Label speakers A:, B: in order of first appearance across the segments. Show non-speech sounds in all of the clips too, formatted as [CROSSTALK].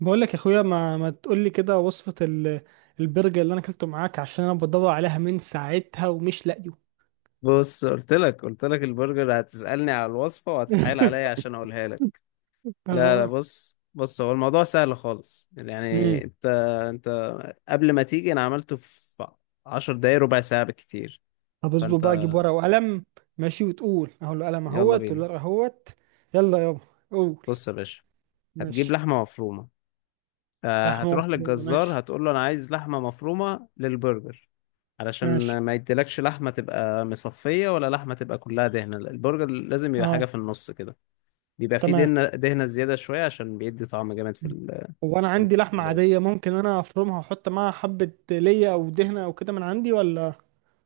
A: بقول لك يا اخويا، ما تقول لي كده وصفة البرجر اللي انا اكلته معاك عشان انا بدور عليها من ساعتها ومش لاقيه.
B: بص قلت لك البرجر هتسألني على الوصفة وهتتحايل عليا
A: [LAUGHS]
B: عشان اقولها لك. لا لا،
A: اه.
B: بص بص، هو الموضوع سهل خالص.
A: امم
B: يعني انت قبل ما تيجي انا عملته في 10 دقايق، ربع ساعة بالكتير.
A: طب اصبر
B: فانت
A: بقى اجيب ورقة وقلم. ماشي، وتقول اهو القلم
B: يلا
A: اهوت
B: بينا.
A: والورقة اهوت. يلا يابا. قول.
B: بص يا باشا، هتجيب
A: ماشي.
B: لحمة مفرومة.
A: لحمة
B: هتروح
A: مفرومة،
B: للجزار
A: ماشي.
B: هتقول له انا عايز لحمة مفرومة للبرجر. علشان
A: ماشي.
B: ما يديلكش لحمة تبقى مصفية، ولا لحمة تبقى كلها دهنة. البرجر لازم يبقى
A: اه.
B: حاجة في النص كده. بيبقى فيه
A: تمام.
B: دهنة دهنة زيادة شوية عشان بيدي طعم جامد
A: هو انا عندي
B: في
A: لحمة
B: اللوت.
A: عادية، ممكن انا افرمها واحط معاها حبة ليا او دهنة او كده من عندي، ولا؟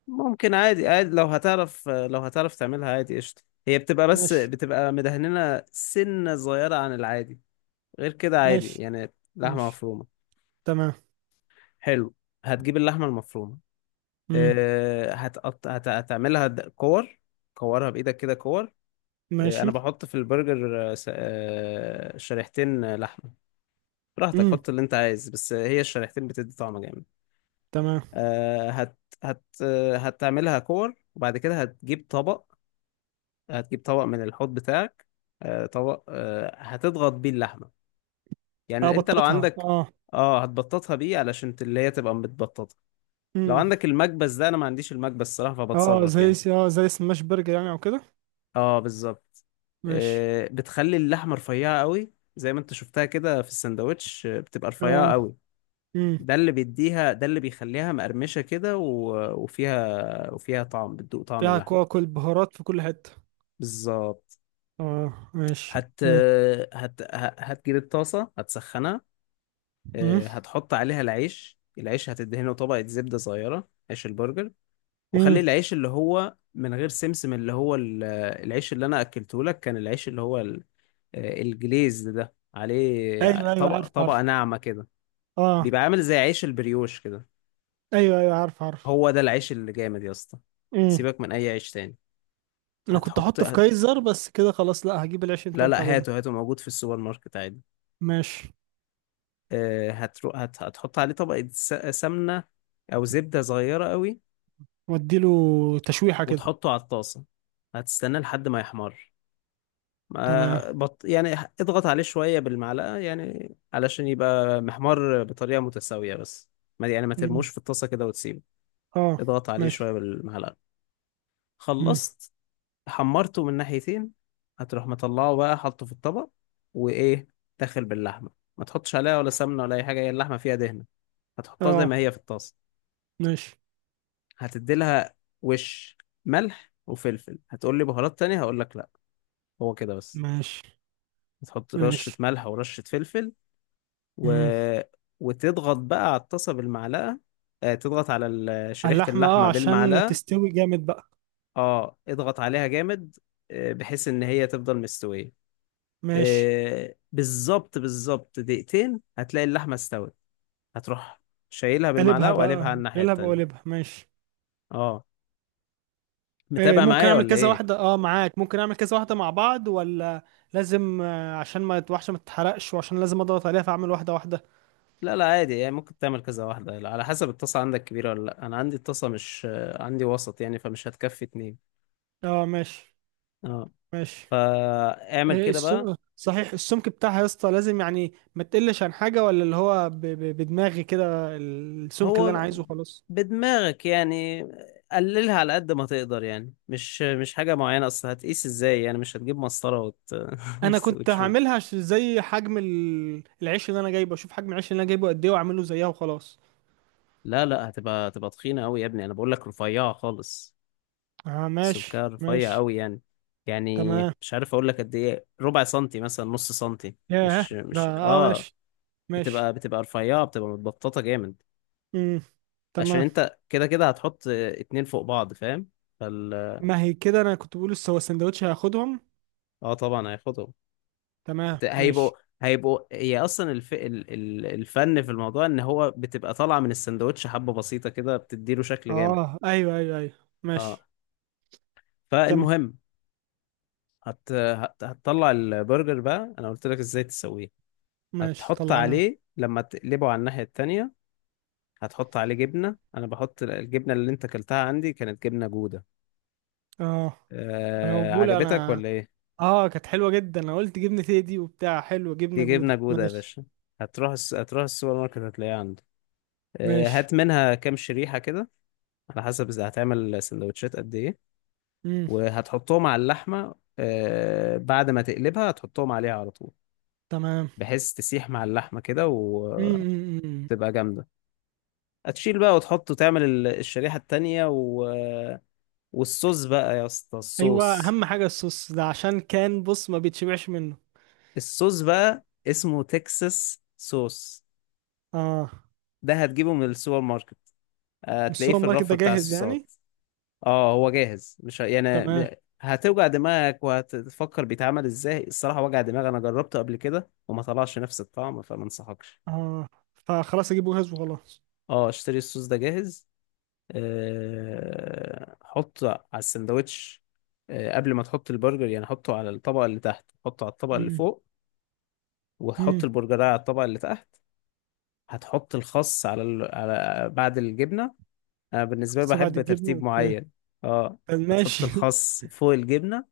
B: ممكن عادي عادي، لو هتعرف تعملها عادي، قشطة. هي بتبقى، بس
A: ماشي.
B: بتبقى مدهننة سنة صغيرة عن العادي. غير كده عادي،
A: ماشي.
B: يعني لحمة
A: ماشي.
B: مفرومة.
A: تمام.
B: حلو، هتجيب اللحمة المفرومة.
A: امم.
B: أه هتقط... هت... هتعملها د- كور كورها بإيدك كده، كور.
A: ماشي.
B: أنا بحط في البرجر أه س- آه، شريحتين لحمة. براحتك،
A: امم.
B: حط اللي أنت عايز، بس هي الشريحتين بتدي طعم جامد.
A: تمام.
B: آه، هت هت آه، هتعملها كور، وبعد كده هتجيب طبق. هتجيب طبق من الحوض بتاعك. طبق، هتضغط بيه اللحمة.
A: اه،
B: يعني انت لو
A: بطاطها،
B: عندك،
A: اه.
B: اه، هتبططها بيه علشان اللي هي تبقى متبططة. لو
A: امم.
B: عندك المكبس ده، انا ما عنديش المكبس الصراحة،
A: اه
B: فبتصرف
A: زي
B: يعني.
A: سماش برجر يعني، او كده.
B: اه، بالظبط.
A: ماشي.
B: بتخلي اللحمة رفيعة قوي زي ما انت شفتها كده في السندوتش، بتبقى رفيعة
A: اه.
B: قوي.
A: امم.
B: ده اللي بيديها، ده اللي بيخليها مقرمشة كده، وفيها طعم، بتدوق طعم
A: فيها
B: اللحمة.
A: كواكل بهارات في كل حتة.
B: بالظبط.
A: اه ماشي،
B: هت
A: ها.
B: هت ه- هتجيب الطاسة، هتسخنها.
A: امم،
B: هتحط عليها العيش هتدهنه طبقة زبدة صغيرة، عيش البرجر. وخلي
A: امم،
B: العيش اللي هو من غير سمسم، اللي هو العيش اللي أنا أكلته لك، كان العيش اللي هو الجليز ده عليه
A: ايوه ايوه،
B: طبقة،
A: عارف
B: طبقة
A: عارف.
B: ناعمة كده.
A: اه،
B: بيبقى عامل زي عيش البريوش كده.
A: ايوه ايوه، عارف عارف.
B: هو ده العيش اللي جامد يا اسطى،
A: امم.
B: سيبك من أي عيش تاني.
A: انا كنت
B: هتحط
A: احطه في كايزر، بس كده خلاص، لا هجيب العيش اللي انت
B: لا
A: قلت
B: لا،
A: عليه ده.
B: هاته هاته موجود في السوبر ماركت عادي.
A: ماشي،
B: هتحط عليه طبقة سمنة، أو زبدة صغيرة قوي.
A: واديله تشويحة كده.
B: وتحطه على الطاسة، هتستناه لحد ما يحمر.
A: تمام.
B: يعني اضغط عليه شوية بالمعلقة، يعني علشان يبقى محمر بطريقة متساوية بس. ما يعني ما
A: امم.
B: ترموش في الطاسة كده وتسيبه.
A: اه.
B: اضغط عليه
A: ماشي.
B: شوية بالمعلقة.
A: امم.
B: خلصت، حمرته من ناحيتين. هتروح مطلعه بقى، حاطه في الطبق. وإيه، داخل باللحمة. ما تحطش عليها ولا سمنة ولا أي حاجة، هي اللحمة فيها دهنة. هتحطها زي
A: اه.
B: ما هي في الطاسة.
A: ماشي.
B: هتدي لها وش ملح وفلفل. هتقول لي بهارات تانية؟ هقول لك لا، هو كده بس.
A: ماشي.
B: هتحط رشة
A: ماشي.
B: ملح ورشة فلفل و...
A: امم.
B: وتضغط بقى على الطاسة بالمعلقة. تضغط على شريحة
A: اللحمة، اه،
B: اللحمة
A: عشان
B: بالمعلقة.
A: تستوي جامد بقى.
B: اه، اضغط عليها جامد. بحيث ان هي تفضل مستوية.
A: ماشي،
B: بالظبط بالظبط، دقيقتين هتلاقي اللحمة استوت. هتروح شايلها
A: قلبها
B: بالمعلقة وقلبها
A: بقى،
B: على الناحية
A: قلبها
B: التانية.
A: بقلبها ماشي.
B: اه،
A: إيه،
B: متابع
A: ممكن
B: معايا
A: اعمل
B: ولا
A: كذا
B: ايه؟
A: واحدة، اه، معاك؟ ممكن اعمل كذا واحدة مع بعض، ولا لازم عشان ما الوحشة ما تتحرقش وعشان لازم اضغط عليها فاعمل واحدة واحدة؟
B: لا لا، عادي يعني، ممكن تعمل كذا واحدة على حسب. الطاسة عندك كبيرة ولا لأ؟ أنا عندي الطاسة مش عندي، وسط يعني، فمش هتكفي اتنين.
A: اه ماشي.
B: اه،
A: ماشي.
B: فاعمل
A: إيه
B: كده بقى.
A: صحيح السمك بتاعها يا اسطى؟ لازم يعني ما تقلش عن حاجة، ولا اللي هو بدماغي كده السمك اللي انا
B: هو
A: عايزه خلاص؟
B: بدماغك يعني. قللها على قد ما تقدر يعني، مش حاجة معينة. أصل هتقيس ازاي؟ يعني مش هتجيب مسطرة
A: انا
B: [LAUGHS]
A: كنت
B: وتشوف.
A: هعملها زي حجم العيش اللي انا جايبه، اشوف حجم العيش اللي انا جايبه قد ايه واعمله زيها وخلاص.
B: لا لا، هتبقى تخينة أوي يا ابني، أنا بقول لك رفيعة خالص.
A: اه
B: السمكة
A: ماشي.
B: رفيع
A: ماشي.
B: أوي يعني
A: تمام.
B: مش عارف أقول لك قد إيه، ربع سنتي مثلا، نص سنتي.
A: ياه،
B: مش
A: ده،
B: مش
A: اه،
B: اه
A: ماشي.
B: بتبقى
A: ماشي.
B: بتبقى رفيعة، بتبقى متبططة جامد.
A: امم.
B: عشان
A: تمام.
B: انت كده كده هتحط اتنين فوق بعض، فاهم؟ فال
A: ما هي كده، انا كنت بقول هو السندوتش هياخدهم.
B: اه طبعا هياخدهم.
A: تمام
B: بت- هيبقوا
A: ماشي.
B: هيبقوا هي اصلا الفن في الموضوع ان هو بتبقى طالعة من السندوتش حبة بسيطة كده بتديله شكل جامد.
A: اه، ايوه ايوه ايوه.
B: اه،
A: ماشي. كم.
B: فالمهم، هتطلع البرجر بقى، انا قلت لك ازاي تسويه.
A: ماشي
B: هتحط
A: طلعنا.
B: عليه لما تقلبه على الناحية التانية، هتحط عليه جبنة. انا بحط الجبنة، اللي انت اكلتها عندي كانت جبنة جودة.
A: اه. انا بقول
B: عجبتك
A: انا.
B: ولا ايه؟
A: اه، كانت حلوه جدا، انا قلت جبنه تيدي وبتاع حلوه، جبنه
B: دي جبنة
A: جوده،
B: جودة يا
A: ماشي.
B: باشا. هتروح السوبر ماركت هتلاقيها عنده.
A: ماشي.
B: هات منها كام شريحة كده، على حسب إذا هتعمل سندوتشات قد إيه.
A: امم.
B: وهتحطهم على اللحمة، بعد ما تقلبها هتحطهم عليها على طول.
A: تمام.
B: بحيث تسيح مع اللحمة كده وتبقى
A: امم.
B: جامدة. هتشيل بقى، وتحط وتعمل الشريحة التانية والصوص بقى يا اسطى،
A: ايوه،
B: الصوص
A: اهم حاجه الصوص ده عشان كان، بص، ما بيتشبعش منه.
B: الصوص بقى اسمه تكساس صوص.
A: اه.
B: ده هتجيبه من السوبر ماركت،
A: مش
B: هتلاقيه
A: السوبر
B: في
A: ماركت
B: الرف
A: ده
B: بتاع
A: جاهز يعني؟
B: الصوصات. اه، هو جاهز، مش ه- يعني
A: تمام.
B: م- هتوجع دماغك وهتفكر بيتعمل ازاي الصراحة، وجع دماغ، انا جربته قبل كده وما طلعش نفس الطعم فما انصحكش.
A: اه، فخلاص اجيبه جاهز وخلاص.
B: اه، اشتري الصوص ده جاهز. حطه على السندوتش، قبل ما تحط البرجر يعني، حطه على الطبقة اللي تحت، حطه على الطبقة اللي فوق. وتحط
A: امم.
B: البرجرايه على الطبقة اللي تحت. هتحط الخس على بعد الجبنة. انا بالنسبة لي
A: بس بعد
B: بحب
A: الجبنة؟
B: ترتيب
A: اوكي،
B: معين. اه،
A: طب
B: هتحط
A: ماشي. [LAUGHS]
B: الخس فوق الجبنة.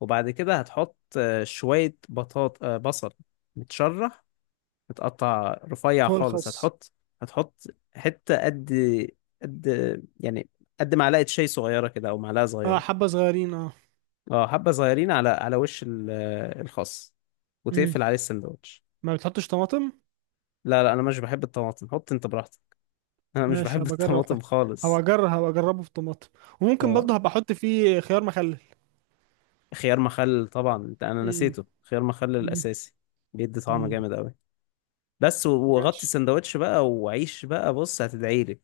B: وبعد كده هتحط شوية بطاط، بصل متشرح، متقطع رفيع
A: فوق
B: خالص.
A: الخس.
B: هتحط حتة قد يعني قد معلقة شاي صغيرة كده، أو معلقة
A: اه،
B: صغيرة.
A: حبة صغيرين، اه.
B: اه، حبة صغيرين على وش الخس،
A: امم.
B: وتقفل عليه السندوتش.
A: ما بتحطش طماطم؟
B: لا لا، أنا مش بحب الطماطم، حط أنت براحتك. [LAUGHS] أنا مش
A: ماشي،
B: بحب [LAUGHS]
A: هبقى اجرب
B: الطماطم
A: احط.
B: خالص.
A: هبقى اجربه في طماطم. وممكن
B: اه،
A: برضه هبقى احط فيه خيار مخلل.
B: خيار مخلل طبعا. أنا
A: امم.
B: نسيته، خيار مخلل
A: امم.
B: الأساسي، بيدي طعم
A: امم.
B: جامد أوي. بس. وغطي
A: ماشي.
B: السندوتش بقى وعيش بقى. بص هتدعي لي،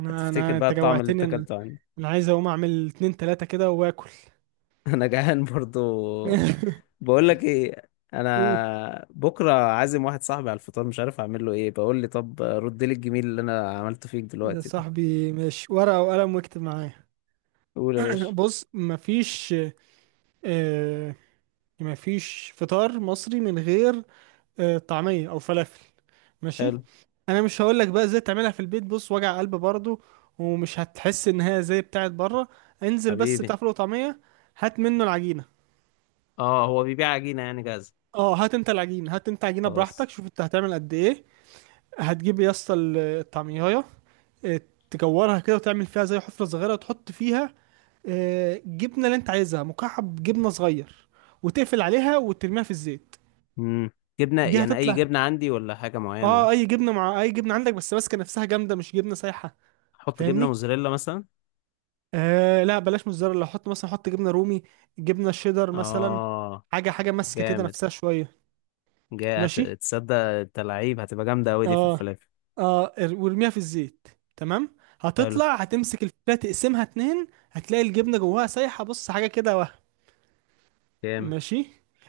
A: انا
B: هتفتكر
A: انا
B: بقى
A: انت
B: الطعم اللي انت
A: جوعتني انا.
B: اكلته عندي.
A: انا عايز اقوم اعمل اتنين تلاتة كده واكل.
B: [LAUGHS] انا جعان برضو.
A: [LAUGHS]
B: بقول لك ايه،
A: اوه،
B: انا بكره عازم واحد صاحبي على الفطار، مش عارف اعمل له ايه. بقول لي طب رد لي الجميل اللي انا عملته فيك
A: يا
B: دلوقتي ده.
A: صاحبي ماشي، ورقة وقلم، واكتب معايا.
B: قول
A: [LAUGHS]
B: يا
A: [CLEARS THROAT]
B: باشا.
A: بص، مفيش، آه، مفيش فطار مصري من غير طعمية او فلافل. ماشي.
B: حلو.
A: انا مش هقولك بقى ازاي تعملها في البيت، بص، وجع قلب برضو، ومش هتحس ان هي زي بتاعت بره. انزل بس
B: حبيبي،
A: بتاع فول وطعمية، هات منه العجينة.
B: اه، هو بيبيع عجينه يعني جاهزه؟
A: اه، هات انت عجينة،
B: خلاص.
A: براحتك، شوف انت هتعمل قد ايه. هتجيب يا اسطى الطعمية، آه، تكورها كده وتعمل فيها زي حفرة صغيرة وتحط فيها جبنة اللي انت عايزها، مكعب جبنة صغير، وتقفل عليها وترميها في الزيت.
B: امم جبنه
A: دي
B: يعني اي
A: هتطلع.
B: جبنه عندي، ولا حاجه معينه؟
A: اه، اي جبنة، مع اي جبنة عندك، بس ماسكة نفسها جامدة، مش جبنة سايحة.
B: احط جبنه
A: فاهمني؟
B: موزاريلا مثلا؟
A: آه لا، بلاش موتزاريلا، حط مثلا، حط جبنه رومي، جبنه شيدر مثلا.
B: اه.
A: حاجه حاجه ماسكه كده
B: جامد.
A: نفسها شويه.
B: جاي
A: ماشي.
B: تصدق انت لعيب، هتبقى جامدة أوي دي في
A: اه،
B: الفلافل.
A: اه، وارميها في الزيت. تمام،
B: حلو.
A: هتطلع، هتمسك الفتة تقسمها اتنين، هتلاقي الجبنة جواها سايحة، بص حاجة كده وهم.
B: جامد.
A: ماشي.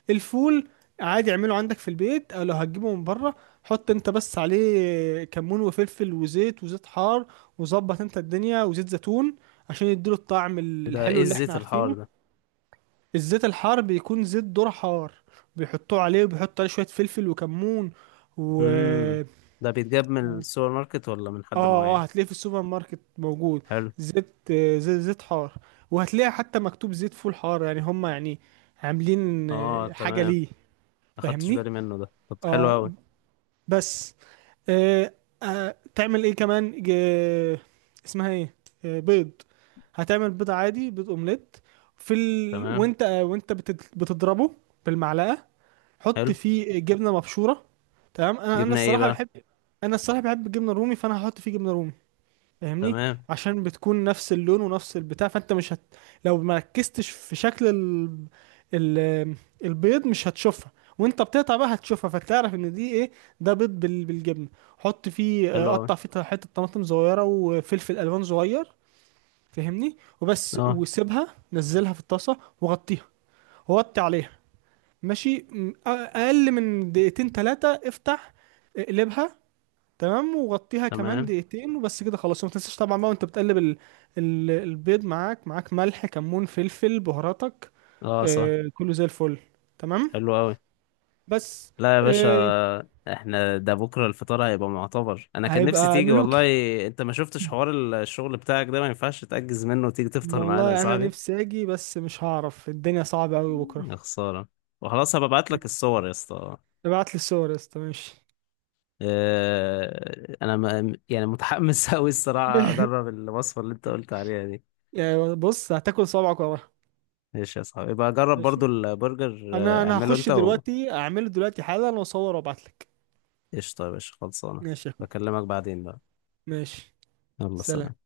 A: الفول، عادي اعمله عندك في البيت، او لو هتجيبه من بره، حط انت بس عليه كمون وفلفل وزيت، وزيت حار، وظبط انت الدنيا، وزيت زيتون، عشان يديله الطعم
B: ده ايه
A: الحلو اللي احنا
B: الزيت الحار
A: عارفينه.
B: ده؟
A: الزيت الحار بيكون زيت ذرة حار، بيحطوه عليه، وبيحطوا عليه شوية فلفل وكمون و...
B: امم ده بيتجاب من السوبر ماركت ولا من حد
A: اه، اه،
B: معين؟
A: هتلاقيه في السوبر ماركت موجود.
B: حلو.
A: زيت حار. وهتلاقي حتى مكتوب زيت فول حار، يعني هم يعني عاملين
B: اه،
A: حاجة
B: تمام.
A: ليه.
B: ما خدتش
A: فاهمني
B: بالي منه ده، طب حلو
A: اه.
B: أوي.
A: بس. آه. آه، تعمل ايه كمان، اسمها ايه، آه، بيض؟ هتعمل بيض عادي، بيض اومليت،
B: تمام.
A: وانت وانت بتضربه بالمعلقة، حط
B: حلو،
A: فيه جبنه مبشوره. تمام. انا
B: جبنا ايه
A: الصراحه
B: بقى؟
A: بحب، انا الصراحه بحب الجبنه الرومي، فانا هحط فيه جبنه رومي. فاهمني؟
B: تمام.
A: عشان بتكون نفس اللون ونفس البتاع، فانت مش هت... لو ما ركزتش في شكل ال... البيض، مش هتشوفها، وانت بتقطع بقى هتشوفها فتعرف ان دي ايه، ده بيض بالجبنه. حط فيه آه،
B: حلو أوي.
A: قطع فيه حته طماطم صغيره وفلفل الوان صغير. فاهمني؟ وبس،
B: اه،
A: وسيبها نزلها في الطاسه وغطيها، وغطي عليها ماشي، اقل من دقيقتين ثلاثه افتح، اقلبها. تمام، وغطيها كمان
B: تمام.
A: دقيقتين وبس كده خلاص. وما تنساش طبعا بقى وانت بتقلب البيض، معاك ملح كمون فلفل بهاراتك،
B: اه، صح.
A: آه، كله زي الفل. تمام.
B: حلو أوي.
A: بس.
B: لا يا باشا.
A: آه.
B: احنا ده بكرة الفطار هيبقى معتبر، انا كان نفسي
A: هيبقى
B: تيجي والله.
A: ملوكي.
B: انت ما شفتش حوار؟ الشغل بتاعك ده ما ينفعش تأجز منه وتيجي تفطر معانا يا
A: والله انا
B: صاحبي.
A: نفسي اجي، بس مش هعرف، الدنيا صعبه قوي بكره.
B: يا خسارة. وخلاص، هبعت لك الصور يا اسطى.
A: ابعت لي الصور يا اسطى، ماشي.
B: انا يعني متحمس [LAUGHS] قوي الصراحة اجرب
A: [LAUGHS]
B: الوصفة اللي انت قلت عليها دي.
A: يعني بص، هتاكل صبعك وراها.
B: ماشي يا صاحبي، يبقى جرب برضو
A: ماشي،
B: البرجر،
A: انا انا
B: اعمله
A: هخش
B: انت.
A: دلوقتي اعمله دلوقتي حالا واصور وابعتلك.
B: وقشطة يا باشا، خلصانة.
A: ماشي يا اخويا.
B: بكلمك بعدين بقى.
A: ماشي،
B: يلا
A: سلام.
B: سلام.